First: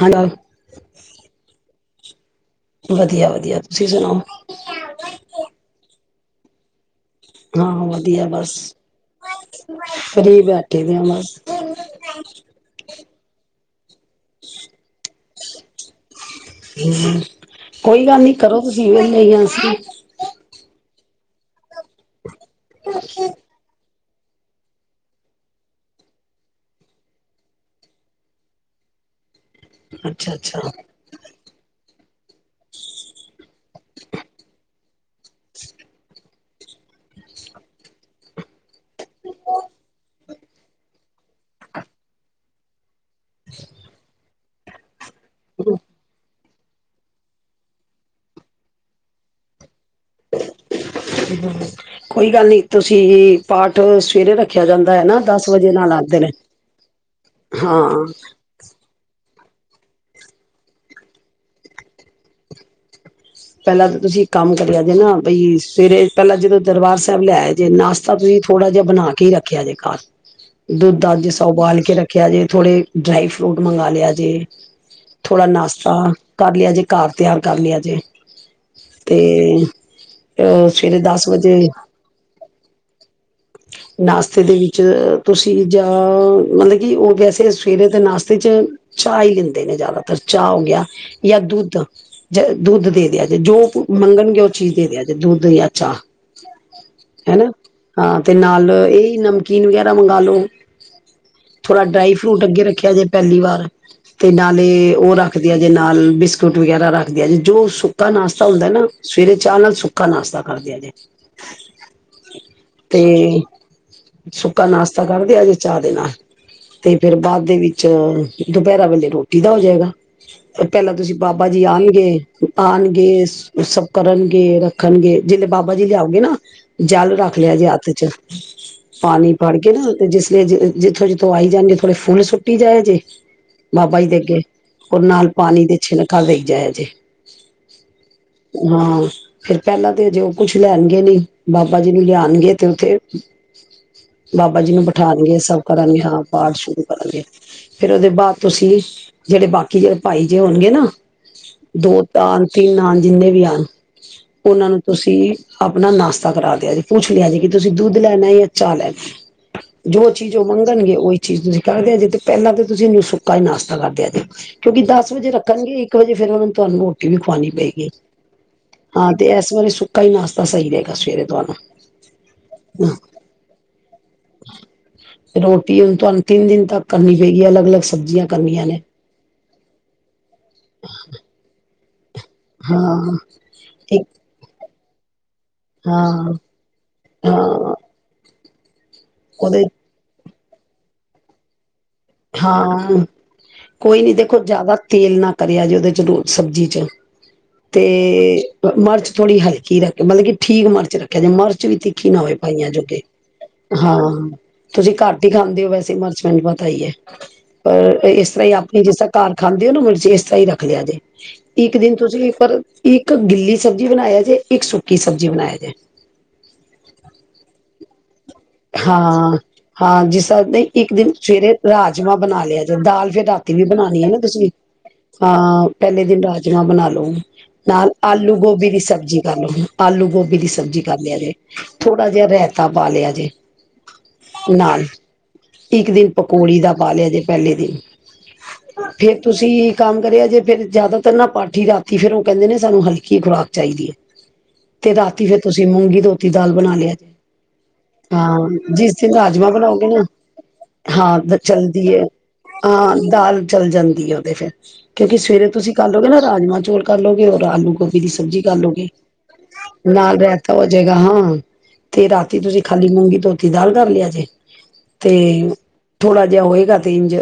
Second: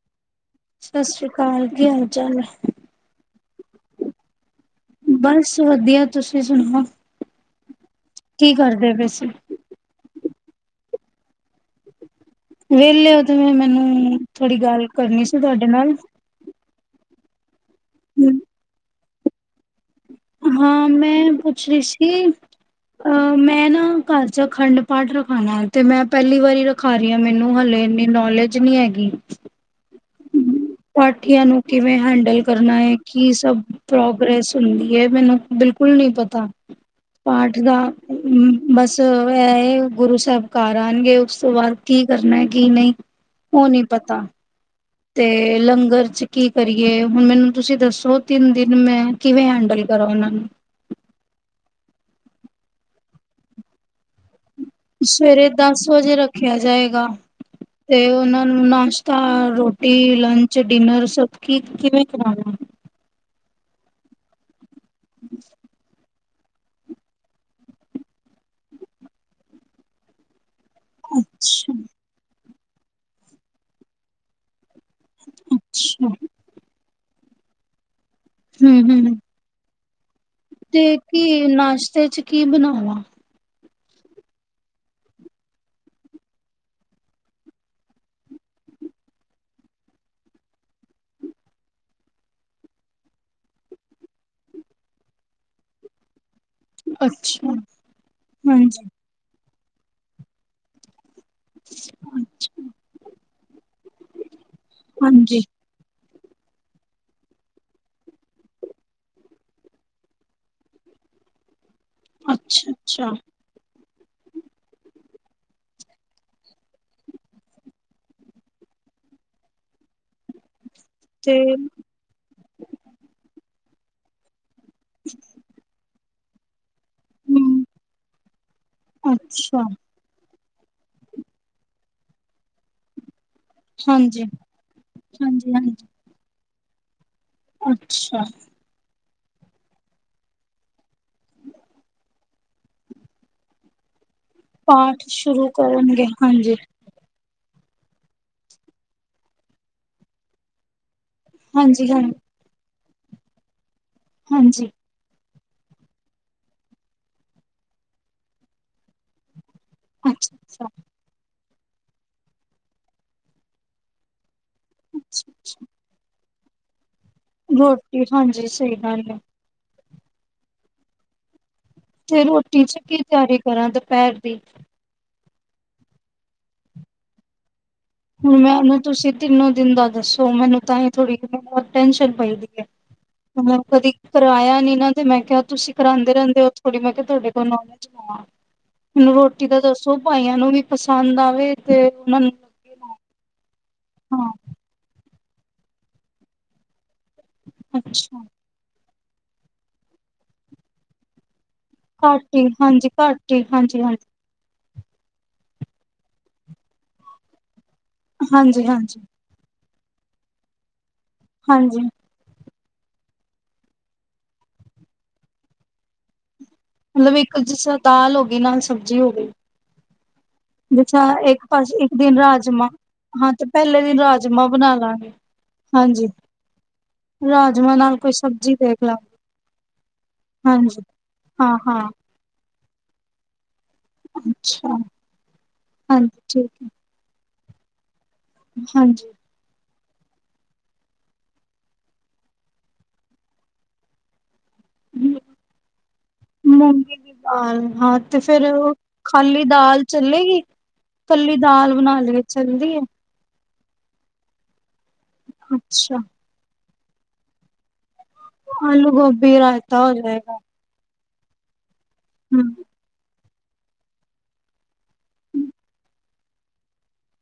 Hello ਸਤਿ ਸ੍ਰੀ ਅਕਾਲ ਕੀ ਹਾਲ ਜਾੱਲ ਵਧੀਆ ਵਧੀਆ ਤੁਸੀਂ ਸੁਣਾਓ ਬਸ ਵਧੀਆ ਤੁਸੀਂ ਸੁਣਾਓ ਹਾਂ ਹਾਂ ਦੀਆ ਬਸ ਕੀ ਕਰਦੇ ਪਏ ਸੀ ਫਰੀ ਬੈਠੇ ਦੇ ਆ ਮਸ ਵਹਲੇ ਮੈਨੂੰ ਥੋੜ੍ਹੀ ਗੱਲ ਕਰਨੀ ਸੀ ਤੁਹਾਡੇ ਨਾਲ ਹਮ ਕੋਈ ਗੱਲ ਨੀ ਕਰੋ ਤੁਸੀਂ ਨਹੀਂ ਅਸੀਂ ਹਾਂ ਮੈਂ ਪੁੱਛ ਰਹੀ ਸੀ ਅਹ ਮੈਂ ਨਾ ਘਰ ਚ ਅਖੰਡ ਪਾਠ ਰਖਾਣਾ ਹੈ ਤੇ ਮੈਂ ਪਹਿਲੀ ਵਾਰੀ ਰਖਾ ਰਹੀ ਹਾਂ ਮੈਨੂੰ ਹਲੇ ਇੰਨੀ ਨੌਲੇਜ ਨਹੀਂੀ ਹੈਗੀ ਅੱਛਾ ਅੱਛਾ ਪਠੀਆਂ ਨੂੰ ਕਿਵੇਂ ਹਾਂਜੀ ਡਲ ਕਰਨਾ ਹੈ ਕੀ ਸਭ ਪ੍ਰੋਗਰੈਸ ਹੁੰਦੀ ਹੈ ਮੈਨੂੰ ਬਿਲਕੁਲ ਨੀ ਪਤਾ ਪਾਠ ਦਾ ਬਸ ਇਹ ਗੁਰੂ ਸਾਹਿਬ ਘ ਆਉਣਗੇ ਉਸ ਤੋਂ ਬਾਅਦ ਕੀ ਕਰਨਾ ਹੈ ਕੀ ਨਹੀਂ ਉਹ ਨੀ ਪਤਾ ਤੇ ਲੰਗਰ ਚ ਕੀ ਕਰੀਏ ਹੁਣ ਮੈਨੂੰ ਤੁਸੀਂ ਦੱਸੋ ਤਿੰਨ ਦਿਨ ਮੈਂ ਕਿਵੇਂ ਹੈਂਡਲ ਕਰਾਂ ਉਹਨਾਂ ਨੂੰ ਕੋਈ ਗੱਲ ਨੀ ਤੁਸੀਂ ਪਾਠ ਸਵੇਰੇ ਰੱਖ ਸਵੇਰੇ ਦਸ ਵਜੇ ਰੱਖਿਆ ਜਾਏਗਾ ਹਾਂ ਤੇ ਉਹਨਾਂ ਨੂੰ ਨਾਸ਼ਤਾ ਰੋਟੀ ਲੰਚ ਡਿਨਰ ਸਬ ਕੀ ਕਿਵੇਂ ਕਰਾਉਣਾ ਪਹਿਲਾਂ ਤਾਂ ਤੁਸੀਂ ਇਕ ਕੰਮ- ਕਰਿਆ ਜੇ ਨਾ ਬਈ ਸਵੇਰੇ- ਪਹਿਲਾਂ ਜਦੋਂ ਦਰਬਾਰ ਸਾਹਿਬ ਲੈ ਆ ਜੇ ਨਾਸ਼ਤਾ ਤੁਸੀਂ ਥੋੜ੍ਹਾ ਜਿਹਾ ਬਣਾ ਕੇ ਹੀ ਰੱਖਿਆ ਜੇ ਘਰ- ਦੁੱਧ ਦਾ ਜਿਸ ਤਾ ਅੱਛਾ ਉਬਾਲ ਕੇ ਰੱਖਿਆ ਜੇ- ਥੋੜਾ ਡਰਾਈ ਫਰੂਟ ਮੰਗਵਾ ਲਿਆ ਜੇ- ਥੋੜਾ ਨਾਸ਼ਤਾ ਅੱਛਾ ਕਰ ਲਿਆ ਜੇ- ਘਰ ਤਿਆਰ ਕਰ ਲਿਆ ਜੇ- ਹੂੰ ਹੂੰ ਤੇ- ਅ ਤੇ ਸਵੇਰੇ ਕੀ ਦਸ ਵਜੇ ਨਾਸ਼ਤੇ ਚ ਕੀ ਬਣਾਵਾਂ- ਨਾਸ਼ਤੇ ਦੇ ਵਿੱਚ ਤੁਸੀਂ ਜਾਂ ਮਤਲਬ ਕਿ ਉਹ ਵੈਸੇ ਸਵੇਰੇ ਤੇ ਨਾਸ਼ਤੇ ਚ ਚਾਹ ਹੀ ਲੈਂਦੇ ਨੇ ਜ਼ਿਆਦਾਤਰ ਚਾਹ ਹੋ ਗਿਆ ਜਾਂ ਦੁੱਧ ਦੁੱਧ ਦੇ ਦਿਆ ਜੇ ਜੋ ਮੰਗਣਗੇ ਉਹ ਚੀਜ਼ ਦੇ ਦਿਆ ਜੇ ਦੁੱਧ ਜਾਂ ਚਾਹ- ਹਨਾ ਅੱਛਾ- ਹਾਂ ਤੇ ਨਾਲ ਹਾਂਜੀ ਇਹ ਨਾ- ਨਮਕੀਨ ਵਗੈਰਾ ਮੰਗਾਲੋ- ਥੋੜ੍ਹਾ ਡਰਾਈ ਫਰੂਟ ਅੱਗੇ ਰੱਖਿਆ ਜੇ ਪਹਿਲੀ ਵਾਰ ਤੇ ਨਾਲੇ ਉਹ ਹਾਂਜੀ ਰੱਖਦੇ ਆ ਜੇ ਨਾਲ ਬੀ- ਬਿਸਕੁਟ ਵਗੈਰਾ ਰੱਖਦੇ ਆ ਜੀ ਜੋ ਸੁੱਕਾ ਨਾਸ਼ਤਾ ਹੁੰਦਾ ਨਾ ਸਵੇਰੇ ਚਾਹਅ ਨਾਲ ਸੁੱਕਾ ਨਾਸ਼ਤਾ ਕਰਦੇ ਆ ਜੇ- ਅੱਛਾ- ਅੱਛਾ ਤੇ- ਸੁੱਕਾ ਨਾਸ਼ਤਾ ਕਰਦਿਆਂ ਜੇ ਚਾਹ ਦੇ ਨਾਲ ਤੇ ਫਿਰ ਬਾਅਦ ਦੇ ਵਿੱਚ ਦੁਪਹਿਰਾ ਵੇਲੇ ਰੋਟੀ ਦਾ ਹੋ ਜਾਏਗਾ- ਪਹਿਲਾਂ ਤੁਸੀਂ ਤੇ ਬਾਬਾ ਜੀ ਆਣਗੇ ਆਣਗੇ- ਸਭ ਕਰਨਗੇ ਰੱਖ- ਰਖਣਗੇ ਜੇ ਬਾਬਾ ਜੀ ਲਿਆਓਗੇ ਨਾ- ਜਲ ਰੱਖ ਲਿਆ ਜੇ- ਹੂੰ ਚ ਪਾਣੀ ਭੜ ਅੱਛਾ ਕੇ ਨਾ ਤੇ ਜਿਸ- ਜਿੱਥੋਂ ਜਿੱਥੋਂ ਆਈ ਜਾਣਗੇ ਥੋੜੇ ਫੁੱਲ ਸੁੱਟੀ ਜਾਯਾ ਜੇ- ਬਾਬਾ ਜੀ ਦੇ ਹਾਂਜੀ ਅੱਗੇ ਹੋਰ ਨਾਲ ਹਾਂਜੀ ਪਾਣੀ ਦੀ ਹਾਂਜੀ ਛਿਨਕ ਦੇ ਜੈ ਜੀ ਅੱਛਾ- ਪਹਿਲਾਂ ਤੇ ਜੋ ਕੁਝ ਲੈਣਗੇ ਨਹੀਂ ਬਾਬਾ ਜੀ ਨੂੰ ਲਿਆਣਗੇ- ਤੇ ਉੱਥੇ- ਬਾਬਾ ਜੀ ਨੂੰ ਪਾਠ ਬਿਠਾਉਣਗੇ ਸ਼ੁਰੂ ਸਭ ਕਰਣਗੇ ਕਰਨਗੇ ਹਾਂ ਹਾਂਜੀ ਪਾਠ ਸ਼ੁਰੂ ਕਰਣਗੇ- ਫੇਿਰ ਉਹਦੇ ਬਾਅਦ ਤੁਸੀਂ ਜਿਹੜੇ ਬਾਕੀ ਜਿਹੜੇ ਭਾਈ ਜੇ ਹੋਣਗੇ ਨਾ- ਹਾਂਜੀ ਹਾਂ ਦੋ ਤਾਨ ਤਿੰਨ ਆਣ- ਜਿੰਨੇ ਵੀ ਆਣ- ਹਾਂਜੀ ਉਹਨਾਂ ਨੂੰ ਤੁਸੀਂ ਆਪਣਾ ਨਾਸ਼ਤਾ ਕਰਾ ਦਿਆ ਜੀ ਪੁੱਛ ਲਿਆ ਜੀ ਕਿ ਤੁਸੀਂ ਦੁੱਧ ਲੈਣਾ ਜਾਂ ਚਾਅ ਲੈਣਾ ਜੋ ਅੱਛਾ ਚੀਜ਼ ਉਹ ਅੱਛਾ ਮੰਗਣਗੇ ਉਹੀ ਚੀਜ਼ ਨੂੰ ਚਦੇ ਆ ਜੀ ਤੇ ਪਹਿਲਾਂ ਤਾਂ ਤੁਸੀਂਨੂੰ ਸੁੱਕਾ ਹੀ ਨਾਸ਼ਤਾ ਕਰਦੇ ਆ ਜੀ ਕਿਉਂਕਿ ਦਸ ਵਜੇ ਰੱਖਣਗੇ ਇੱਕ ਵਜੇ ਫਿਰ ਉਹਨਾਂ ਨੂੰ ਤੁਹਾਨ ਵੀ ਖਵਾਣੀ ਪਏਗੀ ਰੋਟੀ ਹਾਂਜੀ ਸਹੀ ਗੱਲ ਹਾਂ ਹੈ ਤੇ ਇਸ ਵਾਰੇ ਸੁ ਕਈ ਨਾਸ਼ਤਾ ਸਹੀ ਰਹੇਗਾ ਸਵੇਰੇ ਤੋਂ ਆ ਨਾ ਤੇ ਰੋਟੀ ਚ ਕੀ ਤਿਆਰੀ ਕਰਾਂ ਦੁਪਹਿਰ [unintelligible] ਰੋਟੀ ਉਹ ਤੁਹਾਨੂੰ ਤਿੰਨ ਦਿਨ ਤੱਕ ਕਰਨੀ ਪਏਗੀ ਹੈ ਅਲੱਗ ਅਲੱਗ ਸਬਜ਼ੀਆਂ ਹੁਣ ਮੈਂ ਕਰਨੀਆਂ ਨੇ ਉਹਨੂੰ ਤੁਸੀਂ ਤਿੰਨੋ ਦਿੰਦਾ ਦੱਸੋ ਸੋ ਮੈਨੂੰ ਤਾਂ ਥੋੜੀ ਟੈਂਨਸ਼ਨ ਦੀ ਹੈ ਹਾਂ ਹ ਕਦੇ ਇੱਕ ਕਿਰਾਇਆ ਨੀ ਨਾ ਤੇ ਮੈਂ ਕਿਹਾ ਤੁਸੀਂ ਕਰਾਉਂਦੇ ਹਾਂ ਰਹਿੰਦੇ ਹੋ ਥੋੜੀ ਮੈਂ ਤੁਹਾਡੇ ਕੋਲ ਹਾਂ ਨੌਲੇਜਵਾਂ ਮੈਨੂੰ ਰੋਟੀ ਤਾਂ ਉਹਦੇ ਦੱਸੋ ਪਾਈਆਂ ਨੂੰ ਵੀ ਪਸੰਦ ਆਵੇ ਤੇ ਉਹਨਾਂ ਨੂੰ ਲੱਗੇ ਨਾ ਹਾਂ ਕੋਈ ਨੀ ਹਾਂ ਦੇਖੋ ਜ਼ਿਆਦਾ ਤੇਲ ਨਾ ਕਰਿਆ ਜੇ ਉਹਦੇ ਚ ਸਬਜ਼ੀ ਚ ਤੇ ਅੱਛਾ ਮਰਚ ਥੋੜੀਲਕੀੱਖ ਮਤਲਬ ਠੀਕ ਮਰਚੱਖ ਜਾੇ ਮਰਚ ਵੀ ਤਿੱਖੀ ਨਾ ਘੱਟ ਹੋਵੇ ਹੀ ਪਾਈਆਂ ਹਾਂਜੀ ਜੋਗੇ ਘੱਟ ਹੀ ਹਾਂਜੀ ਹਾਂਜੀ ਹਾਂ ਤੁਸੀਂ ਘਰਟ ਹੀ ਖਾਂਦੇ ਹੋ ਵੈਸੇ ਮਰਚ ਪਿੰਟ ਪਤਾਈ ਹੈ [unintelligible] ਪਰ ਇਸ ਤਰ੍ਹਾਂ ਹੀ ਹਾਂਜੀ ਆਪਣੀ ਜਿਸ ਹਾਂਜੀ ਤ ਕਾਰਖਾਨਾ ਨੂੰਚੇ ਇਸ ਤ ਹੀ ਰੱਖ ਲਿਆ ਜੇ ਇੱਕ ਹਾਂਜੀ ਦਿਨ ਤੁਸੀਂ ਪਰ ਇੱਕ ਗਿੱਲੀ ਸਬਜ਼ੀ ਬਣਾਇਆ ਜੇ ਇੱਕ ਸੁੱਕੀ ਸਬਜ਼ੀ ਬਣਾਇਆ ਜੇ ਮਤਲਬ ਇੱਕ ਜਿਸਤਾਲ ਹੋਵੇ ਹਾਂ-ਹਾਂ ਜਿਸ ਤ ਨਹੀਂ ਇੱਕ ਜੈਸਾ ਦਿਨ ਇੱਕ ਸਵੇਰੇ ਪਾਸ ਇੱਕ ਰਾਜਮਾਂ ਦਿਨ ਬਣਾ ਲਿਆ ਰਾਜਮਾਂ ਜੇ, ਦਾਲ ਫੇਰ ਹਾਂ ਤੇ ਰਾਤੀ ਵੀ ਪਹਿਲੇ ਦਿਨ ਬਣਾਉਣੀ ਹੈ ਨਾ ਰਾਜਮਾਂ ਤੁਸੀਂ, ਬਣਾ ਲਾਂਗੇ ਹਾਂ ਪਹਿਲੇ ਹਾਂਜੀ ਦਿਨ ਰਾਜਮਾਂ ਬਣਾ ਲਓ, ਰਾਜਮਾਂ ਨਾਲ ਕੋਈ ਆਲੂ ਸਬਜ਼ੀ ਗੋਭੀ ਦੀ ਦੇਖ ਲਾਂਗੇ ਸਬਜ਼ੀ ਕਰ ਲੋਹੁ, ਆਲੂ ਗੋਭੀ ਦੀ ਹਾਂਜੀ ਸਬਜ਼ੀ ਕਰ ਲਿਆ ਜੇ ਹਾਂ ਹਾਂ ਥੋੜਾ ਜਿਹਾ ਰਹਿ ਤਾ ਪਾ ਲਿਆ ਜੇ। ਅੱਛਾ ਨਾਲ ਇੱਕ ਦਿਨ ਹਾਂਜੀ ਠੀਕ ਪਕੌੜੀ ਦਾ ਹੈ ਪਾ ਲਿਆ ਜੇ। ਪਹਿਲੇ ਦੀ ਫੇਰ ਹਾਂਜੀ ਤੁਸੀਂ ਕੰਮ ਕਰਿਆ ਜੇ ਫੇਰ ਜ਼ਿਆਦਾਤਰ ਨਾ ਪਾਠੀ ਰਾਤੀ ਫਿਰ ਉਹ ਕਹਿੰਦੇ ਨੇ ਸਾਨੂੰ ਹਲਕੀ ਖੁਰਾਕ ਚਾਹੀਦੀ ਹੈ। ਤੇ ਰਾਤੀ ਫਿਰ ਤੁਸੀਂ ਮੂੰਗੀ ਧੋਤੀ ਦਾਲ ਬਣਾ ਲਿਆ ਮੂੰਗੀ ਜੇ। ਦੀ ਦਾਲ ਹਾਂ ਤੇ ਫੇਰ ਹਾਂ ਜਿਸ ਦਿਨ ਖਾਲੀ ਰਾਜਮਾਂ ਦਾਲ ਬਣਾਓਗੇ ਨਾ ਚੱਲੇਗੀ? ਕੱਲੀ ਹਾਂ ਦਾਲ ਬਣਾ ਲਵੇ, ਚੱਲਦੀ ਏ? ਚੱਲ-ਚੱਲ ਜਾਂਦੀ ਏ ਉਹਦੇ ਫੇਰ। ਕਿਉਂਕਿ ਸਵੇਰੇ ਤੁਸੀਂ ਕਰ ਅੱਛਾ ਲਓਗੇ ਨਾ ਰਾਜਮਾਂ ਚੋਲ। ਕਰ ਲੋਗੇ, ਹੋਰ ਆਲੂ ਗੋ ਦੀ ਸਬਜ਼ੀ ਕਰਓਗੇ, ਆਲੂ ਗੋਭੀ ਰਾਇਤਾ ਹੋ ਨਾਲ ਜਾਏਗਾ ਰਹਿਤਾ ਹੋ ਜਾਏਗਾ ਹਾਂ। ਹਾਂ। ਤੇ ਰਾਤੀ ਹਮ ਤੁਸੀਂ ਤੇ ਮੂੰਗੀ ਧੋਤੀ ਦਾਲ ਧਰ ਲਿਆ ਜੇ, ਤੇ ਥੋੜਾ ਜਿਹਾ ਹੋਏਗਾ ਤੇ ਇੰਝ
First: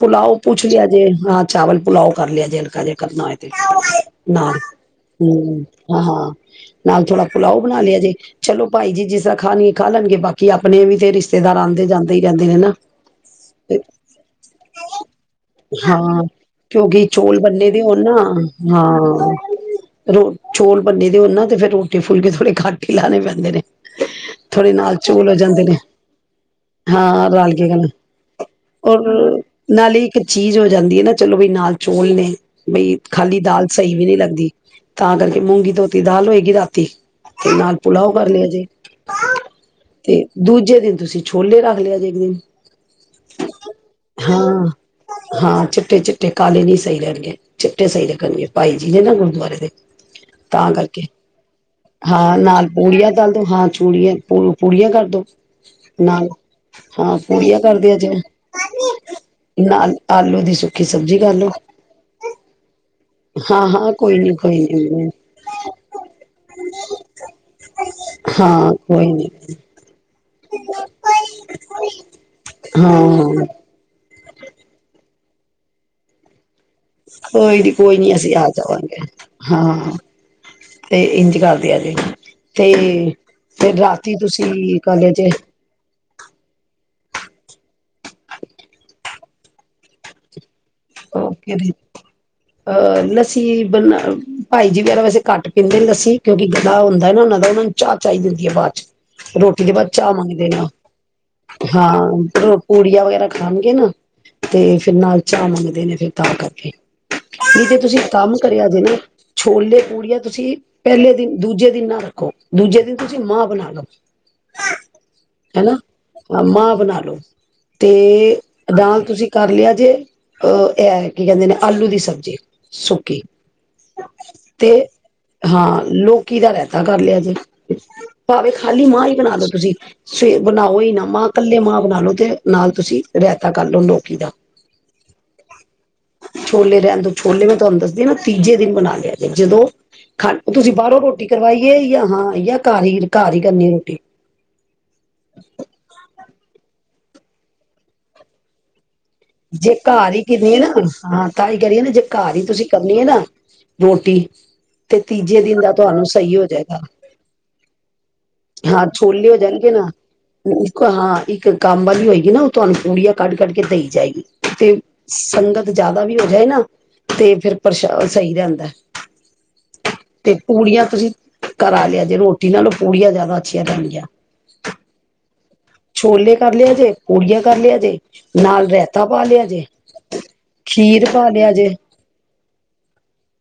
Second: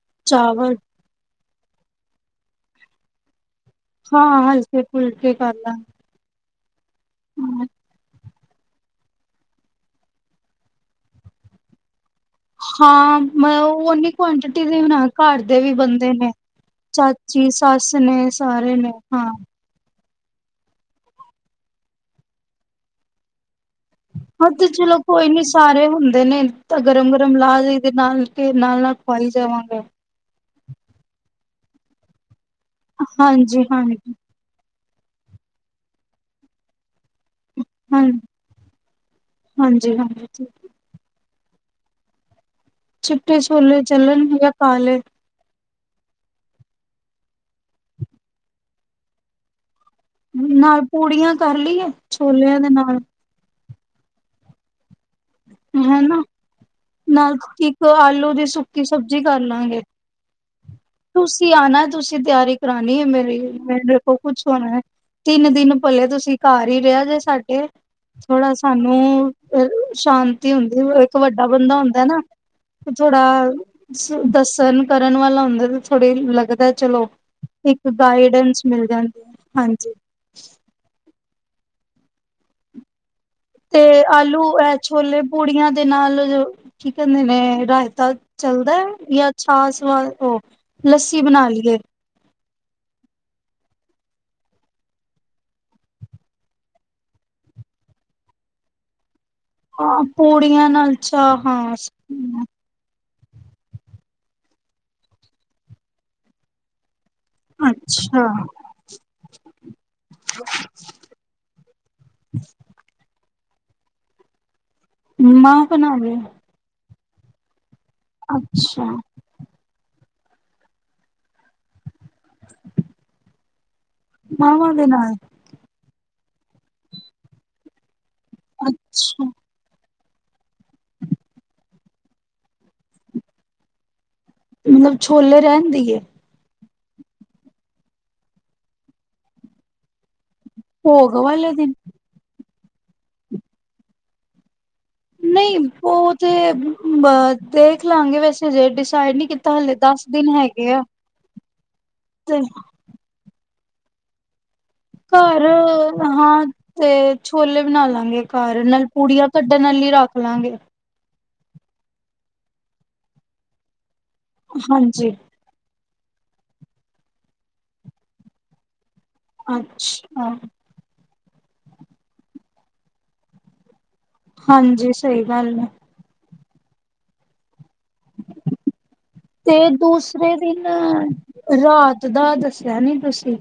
ਪੁੁਲਾਓ ਪੁੱਛ ਚਾਵਲ ਲਿਆ ਜੇ, ਹਾਂ। ਚਾਵਲ ਪੁੁਲਾਓ ਕਰ ਲਿਆ ਜੇ ਹਲਕਾ ਜੇ ਕਰਨਾ ਹੋਏ। ਹਾਂ ਨਾਲ, ਹਲਕੇ ਫੁਲਕੇ ਕਰ ਹਮ ਹਾਂ। ਨਾਲ ਥੋੜਾ ਪੁੁਲਾਓ ਲਾਂਗੇ ਬਣਾ ਲਿਆ ਜੇ। ਚਲੋ ਭਾਈ ਜੀ ਜਿਸ ਅਖਾਣੀ ਖਾ ਲੈਣਗੇ, ਬਾਕੀ ਆਪਣੇ ਵੀ ਤੇ ਰਿਸ਼ਤੇਦਾਰ ਆਉਂਦੇ ਜਾਂਦੇ। ਹੀ ਰਹਿੰਦੇ ਨੇ ਨਾ ਹਾਂ ਮ ਉਹ ਓਨੀ ਕੁਆਂਟਿਟੀ ਦੇਣਾ ਘਰ ਦੇ ਵੀ ਬੰਦੇ ਹਾਂ ਨੇ, ਕਿਉਂਕਿ ਚੌਲ ਚਾਚੀ ਬੰਨੇ ਦੇ ਸੱਸ ਹੋਣ ਨਾ ਨੇ, ਸਾਰੇ ਨੇ ਹਾਂ। ਰੋ ਚੋਲ ਬੰਨੇ ਦੇ ਹੋਣ ਨਾ, ਤੇ ਫੇਰ ਰੋਟੀ ਫੁਲਕੇ ਥੋੜੇ ਕਟ ਹੀ ਲਾਣੇ ਪੈਂਦੇ ਨੇ। ਹਾਂ ਤੇ ਥੋੜੇ ਚਲੋ ਨਾਲ ਕੋਈ ਚੋਲ ਹੋ ਨੀ ਜਾਂਦੇ ਨੇ ਸਾਰੇ ਹੁੰਦੇ ਨੇ, ਤਾਂ ਹਾਂ ਗਰਮ-ਗਰਮ ਰਲ ਲਾ ਕੇ ਲਈ ਗੱਲ ਦੇ ਨਾਲ ਕੇ ਨਾਲ-ਨਾਲ ਔਰ ਖਵਾਈ ਜਾਵਾਂਗੇ। ਨਾਲੇ ਇੱਕ ਚੀਜ਼ ਹੋ ਜਾਂਦੀ ਹੈ ਨਾ ਚਲੋ ਬਈ ਨਾਲ ਚੋਲ ਨੇ। ਬਈ ਖਾਲੀ ਹਾਂਜੀ ਦਾਲ ਸਹੀ ਵੀ ਹਾਂਜੀ ਨਹੀਂ ਲੱਗਦੀ। ਤਾਂ ਕਰਕੇ ਮੂੰਗੀ ਧੋਤੀ ਦਾਲ ਹੋਏ ਗੀ ਰਾਤੀ। ਤੇ ਨਾਲ ਹਾਂ ਪੁੁਲਾਓ ਕਰ ਲਿਆ ਜੇ। ਹਾਂਜੀ ਤੇ ਹਾਂਜੀ ਦੂਜੇ ਦਿਨ ਤੁਸੀਂ ਛ ਛੋਲੇ ਰੱਖ ਲਿਆ ਜੇ ਇੱਕ ਦਿਨ। ਚਿਟੇ ਛੋਲੇ ਚੱਲਣਗੇ ਯਾ ਕਾਲੇ? ਚਿੱਟੇ-ਚਿੱਟੇ ਕਾਲੇ ਨੀ ਸਹੀ ਰਹਿਣਗੇ ਚਿੱਟੇ ਸਹੀ ਲੱਗਣਗੇ ਭਾਈ ਜੀ ਨੇ ਨਾ ਗੁਰਦੁਆਰੇ ਦੇ। ਤਾਂ ਨਾਲ ਕਰਕੇ ਪੂੜੀਆਂ ਕਰ ਲਈਏ ਹਾਂ ਛੋਲਿਆਂ ਨਾਲ ਦੇ ਪੂੜੀਆਂ ਤਲ ਦੋ ਹਾਂ। ਪੂੜੀਆਂ ਪੂ-ਪੂੜੀਆਂ ਕਰ ਹਨਾ ਨਾਲ ਹਾਂ ਨਾਲ ਪੂੜੀਆਂ ਕਰ ਇੱਕ ਦਿਆ ਜੇ ਆਲੂ ਦੀ ਸੁੱਕੀ ਸਬਜ਼ੀ ਕਰ ਲਾਂਗੇ ਨਾਲ ਆਲੂ ਦੀ ਸੁੱਕ ਤੁਸੀਂ ਆਣਾ ਤੁਸੀਂ ਤਿਆਰੀ ਕਰਾਣੀ ਹੈ ਮੇਰ ਹਾਂ ਮ ਹਾਂ ਦੇਖੋ ਕੋਈ ਨੀ ਕੁਛ ਕੋਈ ਹੋਣਾ ਨੀ ਤਿੰਨ ਦਿਨ ਪਲੇ ਤੁਸੀਂ ਘਰ ਹੀ ਰਿਹਾ ਜੇ ਸਾਡੇ ਥੋੜਾ ਹਾਂ ਕੋਈ ਨੀ ਸਾਨੂੰ ਤੀ ਹੁੰਦੀ ਇੱਕ ਵੱਡਾ ਬੰਦਾ ਹੁੰਦਾ ਨਾ ਥੋੜਾ ਹਾਂ ਦੱਸਣ ਕਰਨ ਵਾਲਾ ਹੁੰਦਾ ਥੋੜੇ ਲੱਗਦਾ ਚਲੋ ਕੋਈ ਨੀ ਇੱਕ ਕੋਈ ਨੀ ਅਸੀਂ ਆ ਗਾਈਡੈਂਸ ਮਿਲ ਜਾਵਾਂਗੇ ਜਾਂਦੀ ਹੈ ਹਾਂਜੀ ਹਾਂ, ਤੇ ਇੰਝ ਕਰ ਦਿਆ ਜੇ ਤੇ ਫਿਰ ਤੇ ਰਾਤੀ ਆਲੂ ਇਹ ਤੁਸੀਂ ਕਾਲੇ ਛੋਲੇ ਪੂੜੀਆਂ ਦੇ ਨਾਲ ਜੋ ਕੀ ਕਹਿੰਦੇ ਨੇ ਰਾਇਤਾ ਚੱਲਦਾ ਯਾ ਛਾਸ ਵੱਲ ਉਹ ਲੱਸੀ ਬਣਾ ਜੇ ਲਈਏ। ਅਹ ਲੱਸੀ ਬਨਾ ਭਾਈ ਜੀ ਵਗੈਰਾ ਵੈਸੇ ਕਟ ਪੀਂਦੇ ਲੱਸੀ ਕਿਉਂਕਿ ਗਲਾ ਹੁੰਦਾ ਨਾ ਉਹਨਾਂ ਦਾ ਉਹਨਾਂ ਨੂੰ ਚਾਹ ਚਾਹੀ ਦਿੰਦੀ ਹੈ ਬਾਅਦ ਚ। ਰੋਟੀ ਦੇ ਬਾਅਦ ਹਾਂ ਚਾਹ ਮੰਗਦੇ ਨੇ ਪੂੜੀਆਂ ਨਾਲ ਚਾਹ ਹਾਂ ਹਾਂ ਪੂੜੀਆਂ ਵਗੈਰਾ ਖਾਣਗੇ ਨਾ ਤੇ ਫੇਰ ਨਾਲ ਚਾਹ ਮੰਗਦ ਨੇ ਫਿਰ ਤਾਂ ਕਰਕੇ। ਨਹੀਂ ਤੇ ਤੁਸੀਂ ਅੱਛਾ ਕੰਮ ਕਰਿਆ ਜੇ ਨਾ ਛੋਲੇ ਪੂੜੀਆਂ ਤੁਸੀਂ ਪਹਿਲੇ ਦਿਨ ਦੂਜੇ ਦਿਨ ਨਾ ਰੱਖੋ ਦੂਜੇ ਦਿਨ ਤੁਸੀਂ ਮਾਂ ਬਨਾ ਲੋ। ਮਾਂ ਬਨਾ ਲੋ। ਮਾਂ ਬਣਾ ਲਓ ਤੇ ਨਾਲ ਤੁਸੀਂ ਕਰ ਲਿਆ ਜੇ ਅ ਇਹ ਕੀ ਕਹਿੰਦੇ ਨੇ ਆਲੂ ਦੀ ਸਬ ਜੀ ਸੁਖੀ ਤੇ ਮਾਵਾਂ ਦੇ ਨਾਲ ਹਾਂ ਲੋਕ ਕਿਦਾ ਰਹਿਤਾ ਕਰ ਲਿਆ ਜੇ। ਭਾਵੇਂ ਖਾਲੀ ਮਾਂ ਹੀ ਅੱਛਾ ਬਣਾ ਦੋ ਤੁਸੀਂ। ਸਵੇ ਬਣਾਓ ਹੀ ਨਾ ਮਾਂ ਕੱਲੇ ਮਾਂ ਬਣਾ ਲੋ ਤੇ ਨਾਲ ਤੁਸੀਂ ਰਾਇਤਾ ਕਰਲੋ ਲੋਕੀ ਦਾ। ਮਤਲਬ ਛੋਲੇ ਰਹਿਨ ਦੇਈਏ। ਛੋਲੇ ਰਹਿਣ ਦੋ ਛੋਲੇ ਮੈਂ ਤੁਹਾਨੂੰ ਦੱਸਦੀ ਹ ਨਾ ਤੀਜੇ ਦਿਨ ਮਨਾ ਲਿਆ ਜੇ ਜਦੋਂ ਖਾ ਤੁਸੀਂ ਬਾਹਰੋਂ ਭੋਗ ਰੋਟੀ ਵਾਲੇ ਦਿਨ ਕਰਵਾਈਏ ਯਾ ਹਾਂ ਯਾ ਘਰ ਹੀ ਘਰ ਹੀ ਕਰਨੀ ਰੋਟੀ। ਨਹੀਂ ਬਹੁ ਤੇ ਬ ਦੇਖ ਲਾ ਗੇ ਵੈਸੇ ਜੇ ਡਿਸ ਜੇ ਘਰ ਹੀ ਕਿਨੀ ਆ ਨਾ ਹਾਂ। [unintelligible] ਕਰੀਏ ਨਾ ਜੇ ਘਰ ਤੇ ਹੀ ਤੁਸੀਂ ਕਰਨੀ ਹੈ ਨਾ। ਰੋਟੀ। ਤੇ ਤੀਜੇ ਘਰ ਦਿਨ ਦਾ ਤੁਹਾਨੂੰ ਸਹੀ ਹਾਂ ਹੋ ਜਾਏਗਾ ਤੇ ਛੋਲੇ ਬਣਾ ਲਾਂਗੇ ਘਰ। ਹਾਂ ਨਾਲ ਪੂੜੀਆਂ ਛੋਲੇ ਹੋ ਕੱਢਣ ਜਾਣਗੇ ਨਾ ਆਲੀ ਰੱਖ ਲਾਂਗੇ। ਇੱਕ ਹਾਂ ਇੱਕ ਕੰਮ ਵਾਲੀ ਹੋਏਗੀ ਨਾ ਉਹ ਤੁਹਾਨੂੰ ਪੂੜੀਆਂ ਕੱਢ-ਕੱਢ ਕੇ ਦੇਈ ਜਾਏਗੀ। ਤੇ ਹਾਂਜੀ ਸੰਗਤ। ਜ਼ਿਆਦਾ ਵੀ ਹੋ ਜਾਏ ਨਾ ਤੇ ਫਿਰ ਪਰਸ਼ ਸਹੀ ਰਹਿੰਦਾ। ਅੱਛਾ। ਘਰ ਲਿਆ ਜੇ ਰੋਟੀ ਨਾਲ ਪੂੜੀਆਂ ਜਿਆਦਾ ਅੱਛੀਆਂ ਰਹਿੰਦੀਆਂ। ਹਾਂਜੀ ਸਹੀ। ਵੱਲ। ਛੋਲੇ ਕਰ ਲਿਆ ਜੇ ਪੂੜੀਆਂ ਕਰ ਲਿਆ। ਜੇ ਨਾਲ ਰਾਇਤਾ ਪਾ ਲਿਆ ਤੇ ਜੇ ਦੂਸਰੇ ਦਿਨ ਖੀਰ ਪਾ ਲਿਆ ਜੇ ਰਾਤ ਦਾ ਦੱਸਿਆ ਨੀ ਤੁਸੀਂ।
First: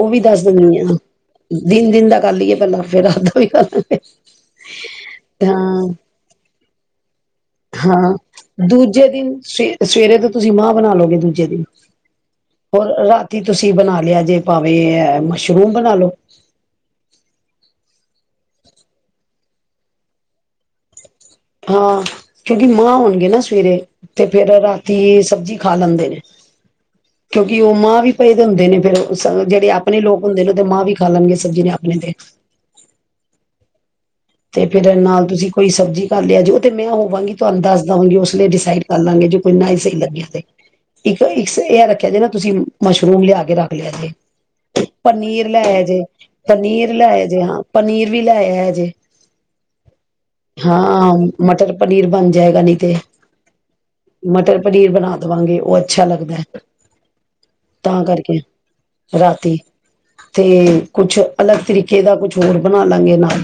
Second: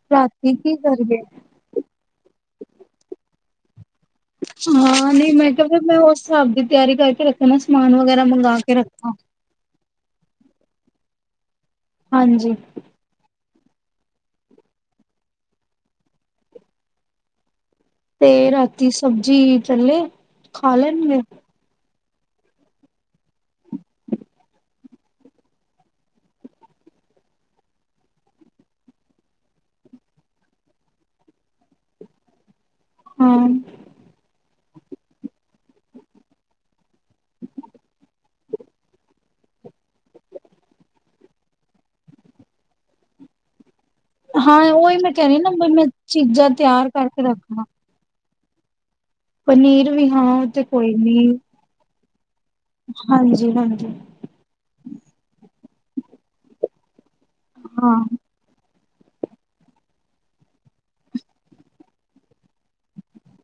ਉਹ ਵੀ ਦੱਸ ਰਾਤੀ ਕੀ ਦਿੰਦੀ ਆ। ਕਰੀਏ ਦਿਨ ਦਾ ਕਰ ਲਈਏ ਪਹਿਲਾਂ ਫਿਰ ਹਲ [unintelligible] ਹਾਂ ਨੀ ਮੈਂ ਕਿਹਾ ਮੈਂ ਉਸ ਹਿਸਾਬ ਦੀ ਤਿਆਰੀ ਕਰਕੇ ਰੱ। ਹਾਂ, ਦੂਜੇ ਦਿਨ ਸ਼। ਸਵੇਰੇ ਤੇ ਤੁਸੀਂ ਮਾਂਹ ਬਣਾ ਲਓਗੇ ਦੂਜੇ ਦਿਨ। ਹਾਂਜੀ। ਔਰ ਰਾਤੀ ਤੁਸੀਂ ਬਣਾ ਲਿਆ ਜੇ ਭਾਵੇਂ ਮਸ਼ਰੂਮ ਬਣਾ ਲਓ। ਤੇ ਰਾਤੀ ਸਬਜ਼ੀ ਚੱਲੇ, ਖਾ ਲੈਣਗੇ? ਹਾਂ ਕਿਉਂਕਿ ਮਾਂ ਹੋਣਗੇ ਨਾ ਸਵੇਰੇ ਤੇ ਫੇਿਰ ਰਾਤੀ ਸਬਜ਼ੀ ਖਾ ਲੈਂਦੇ ਨੇ ਕਿਉਂਕਿ ਉਹ ਮਾਂ ਵੀ ਪਏ ਦੇ ਹੁੰਦੇ ਨੇ ਫ਼ਿਰ ਜਿਹੜੇ ਆਪਣੇ ਲੋਕ ਹੁੰਦੇ ਨੇ ਉਹਦੇ ਮਾਂ ਵੀ ਖਾ ਲੈਣਗੇ ਸਬਜ਼ੀ ਨੇ ਆਪਣੇ ਤੇ। ਹਾਂ। ਤੇ ਫੇਿਰ ਨਾਲ ਤੁਸੀਂ ਕੋਈ ਸਬਜ਼ੀ ਕਰ ਲਿਆ ਜੇ ਉਹ ਤੇ ਮੈਂ ਹੋਵਾਂਗੀ ਤੁਹਾਨੂੰ ਦੱਸ ਦਵਾਂਗੀ ਉਸ ਲਈ ਡਿਸਾਈਡ ਕਰ ਲਾਂਗੇ ਜੋੇ ਕੋਈ ਨਾ ਹੀ ਸਹੀ ਲੱਗਿਆ ਤੇ ਇੱਕ ਇੱਕ ਇਹ ਰੱਖਿਆ ਜੇ ਨਾ ਤੁਸੀਂ ਮਸ਼ਰੂਮ ਲਿਆ ਕੇ ਰੱਖ ਲਿਆ ਜੇ ਹਾਂ ਉਹੀ ਮੈਂ ਕਹਿ ਰਹੀ ਪਨੀਰ ਨਾ ਬ ਲੈ ਮੈਂ ਜੇ ਚੀਜ਼ਾਂ ਤਿਆਰ ਪਨੀਰ ਕਰਕੇ ਲੈ ਜੇ ਹਾਂ ਰੱਖਾਂ ਪਨੀਰ। ਵੀ ਲੈ ਆ ਜੇ ਪਨੀਰ ਵੀ ਹਾਂ ਤੇ ਕੋਈ ਹਾਂ ਨੀ। ਮਟਰ ਪਨੀਰ ਬਣ। ਜਾਏਗਾ ਨੀ ਤੇ ਹਾਂਜੀ ਹਾਂਜੀ ਮਟਰ ਪਨੀਰ ਬਣਾ ਦੇਵਾਂਗੇ ਉਹ। ਅੱਛਾ ਲੱਗਦਾ ਹੈ। ਹਾਂ ਤਾਂ ਕਰਕੇ। ਰਾਤੀ ਤੇ ਕੁਛ ਅਲੱਗ ਤਰੀਕੇ ਦਾ ਕੁਛ ਹੋਰ ਬਣਾ ਲਾਂਗੇ ਨਾਲ।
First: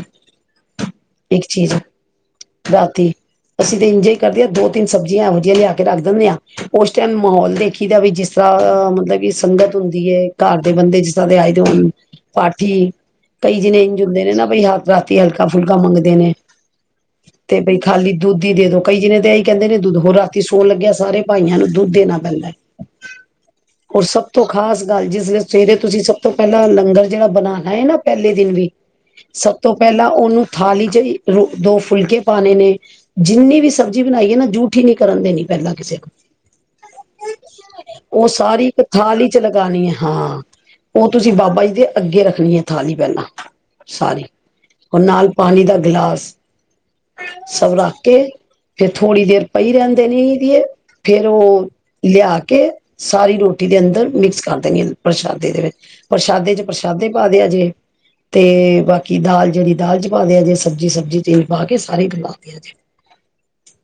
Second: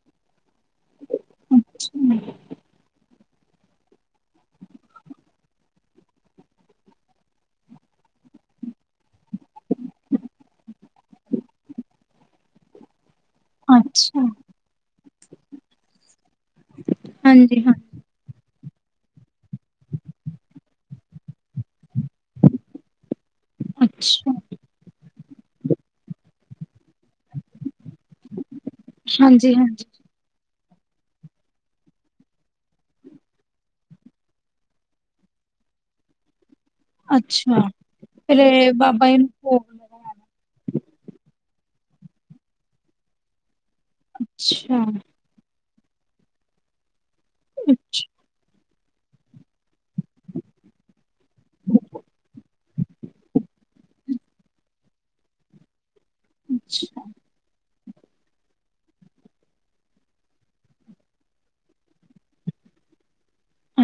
ਇੱਕ ਚੀਜ਼ ਅੱਛਾ ਰਾਤੀ। ਅਸੀਂ ਤਾਂ ਇੰਜੋਏ ਕਰਦੇ ਹਾਂ ਦੋ ਤਿੰਨ ਸਬਜ਼ੀਆਂ ਇਹੋ ਜਿਹੀਆਂ ਲਿਆ ਕੇ ਰੱਖ ਦਿੰਦੇ ਹਾਂ ਉਸ ਟਾਈਮ ਮਾਹੌਲ ਦੇਖੀ ਦਾ ਵੀ ਜਿਸ ਤਰ੍ਹਾਂ ਮਤਲਬ ਕਿ ਸੰਗਤ ਹੁੰਦੀ ਹੈ ਘਰ ਦੇ ਬੰਦੇ ਜਿਸ ਤਰ੍ਹਾਂ ਦੇ ਆਏ ਦੇ ਹੋਣ ਪਾਠੀ। ਕਈ ਜਿਣੇ ਇੰਝ ਹੁੰਦੇ ਅੱਛਾ ਨੇ ਨਾ ਬ ਹ ਰਾ ਹਲਕਾ, ਫੁਲਕਾ ਮੰਗਦੇ ਨੇ। ਤੇ ਹਾਂਜੀ ਹਾਂ ਬਈ ਖਾਲੀ ਦੁੱਧ ਹੀ ਦੇ ਦੋ। ਕਈ ਜਣੇ ਤੇ ਇਹੀ ਕਹਿੰਦੇ ਨੇ ਦੁੱਧ ਹੋਰ ਰਾਤੀ ਸੋਣ ਲੱਗਿਆ ਸਾਰੇ ਭਾਈਆਂ ਨੂੰ ਦੁੱਧ ਦੇਣਾ ਪੈਂਦਾ। ਹੋਰ ਸਭ ਅੱਛਾ ਤੋਂ ਖ਼ਾਸ ਗੱਲ ਜਿਸ ਵਿੱਚ ਸਵੇਰੇ ਤੁਸੀਂ ਸਭ ਤੋਂ ਪਹਿਲਾਂ ਲੰਗਰ ਜਿਹੜਾ ਬਣਾ ਲਣਾ ਹੈ ਨਾ ਪਹਿਲੇ ਦਿਨ ਹਾਂਜੀ ਵੀ--ਸਭ ਤੋਂ ਹਾਂਜੀ ਪਹਿਲਾਂ ਉਹਨੂੰ ਥਾਲੀ ਚ ਰੋ ਦੋ ਫੁਲਕੇ ਪਾਉਣੇ ਨੇ ਜਿੰਨੀ ਵੀ ਸਬਜ਼ੀ ਬਣਾਈਏ ਨਾ ਜੂਠੀ ਨਹੀਂੀ ਕਰਨ ਦੇਣੀ ਪਹਿਲਾਂ ਕਿਸੇ ਨੂੰ। ਅੱਛਾ ਉਹ ਫਿਰ ਸਾਰੀ ਇੱਕ ਬਾਬਾ ਜੀ ਥਾਲੀ ਨੂੰ ਚ ਭੋਗ ਲਗਉਣੀ ਹੈ ਲਗਾਣਾ ਹਾਂ। ਉਹ ਤੁਸੀਂ ਬਾਬਾ ਜੀ ਦੇ ਅੱਗੇ ਰੱਖਣੀ ਹੈ ਥਾਲੀ ਪਹਿਲਾਂ। ਸਾਰੀ। ਹੁਣ ਨਾਲ ਪਾਣੀ ਦਾ ਗਲਾਸ। ਅੱਛਾ ਸਵਰਾਕੇ ਕੇ। ਫੇਰ ਥੋੜ੍ਹੀ ਦੇਰ ਪਈ ਰਹਿੰਦੇ ਨੇ ਇਹਦੀਏ ਫੇਰ ਉਹ ਲਿਆ ਕੇ ਸਾਰੀ ਰੋਟੀ ਦੇ ਅੰਦਰ ਮਿਕਸ ਕਰ ਦੇਣੀ ਪ੍ਰਸ਼ਾਦੇ ਦੇ ਵਿੱਚ ਪ੍ਰਸ਼ਾਦੇ ਚ ਅੱਛਾ ਪ੍ਰਸ਼ਾਦੇ ਪਾਦੇ ਜੇ ਤੇ ਬਾਕੀ ਕਿ ਦਾਲ ਜਿਹੜੀ ਦਾਲ ਚ ਪਾਉਂਦੇ ਆ ਜੇ ਸਬਜ਼ੀ, ਸਬਜ਼ੀ ਤੇ ਪਾ ਕੇ ਸਾਰੇ ਬਲਾਉਂਦੇ ਆ ਜੇ।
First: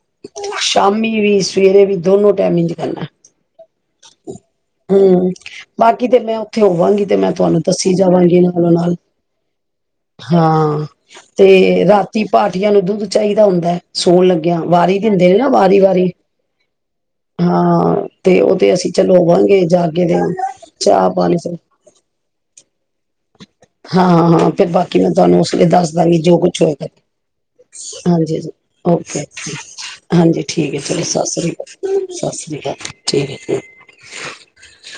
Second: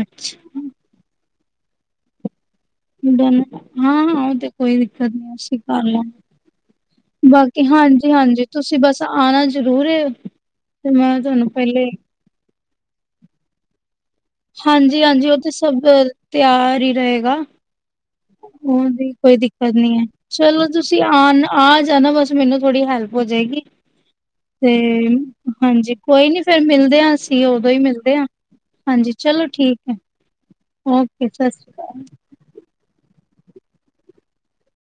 ਅੱਛਾ ਸ਼ਾਮੀ ਵੀ ਰੇ ਵੀ ਦੋਨ ਦ ਹਾਂ ਹਾਂ ਉਹ ਤੇ ਕੋਈ ਦਿੱਕਤ ਹੂੰ ਨੀ ਅਸੀਂ ਕਰ ਬਾਕੀ ਤੇ ਮੈਂ ਉੱਥੇ ਹੋਵਾਂਗੀ ਤੇ ਲਵਗੇ ਮੈਂ ਤੁਹਾਨੂੰ ਬਾਕੀ ਦੱਸੀ ਹਾਂਜੀ, ਜਾਵਾਂਗੀ ਹਾਂਜੀ ਨਾਲੋਂ ਤੁਸੀਂ ਨਾਲ ਬਸ ਆਉਣਾ ਜ਼ਰੂਰ। ਹਾਂ ਤੇ ਮੈਂ ਤੇ ਤੁਹਾਨੂੰ ਪਹਿਲੇ ਰਾਤੀ ਭਠ [unintelligible] ਸੌਣ ਲੱਗਿਆ ਵਾਰੀ ਦੇ ਹੁੰਦੇ ਹਾਂਜੀ-ਹਾਂਜੀ, ਉਹ ਨੇ ਨਾ ਤੇ ਸਭ ਵਾਰੀ ਵਾਰੀ ਤਿਆਰ ਹੀ ਰਹੇਗਾ। ਹਾਂ। ਤੇ ਉਹ ਤੇ ਅਸੀਂ ਉਹਦੀ ਚਲੋ ਕੋਈ ਹੋਵਾਂਗੇ ਦਿੱਕਤ ਜਾ ਨੀ ਹੈ ਕੇ ਤੇ ਚਲੋ ਤੁਸੀਂ ਚਾਹ ਆ ਪਾਣੀ ਸ ਆ ਜਾਣਾ ਬਸ ਮੈਨੂੰ ਥੋੜੀ ਹੈਲਪ। ਹੋ ਜਾਏਗੀ ਹਾਂ ਹਾਂ ਫਿਰ ਤੇ ਬਾਕੀ ਮੈਂ ਤੁਹਾਨੂੰ ਉਸ ਲਈ ਦੱਸ ਹਾਂਜੀ ਦਾਂਗੀ ਕੋਈ ਜੋ ਨੀ ਕੁਛ ਫੇਰ ਹੋਏ ਕਰ ਮਿਲਦੇ ਹਾਂ ਅਸੀਂ ਉਦੋਂ ਹੀ ਮਿਲਦੇ ਹਾਂ ਹਾਂਜੀ ਹਾਂਜੀ ਓਕੇ ਚਲੋ ਠੀਕ ਹੈ ਹਾਂਜੀ ਠੀਕ ਹੈ। ਚਲੋ ਸਤ ਓਕੇ ਸ੍ਰੀ ਸਤਿ ਸ਼੍ਰੀ ਅਕਾਲ। ਸਤਿ ਸ੍ਰੀ ਅਕਾਲ। ਠੀਕ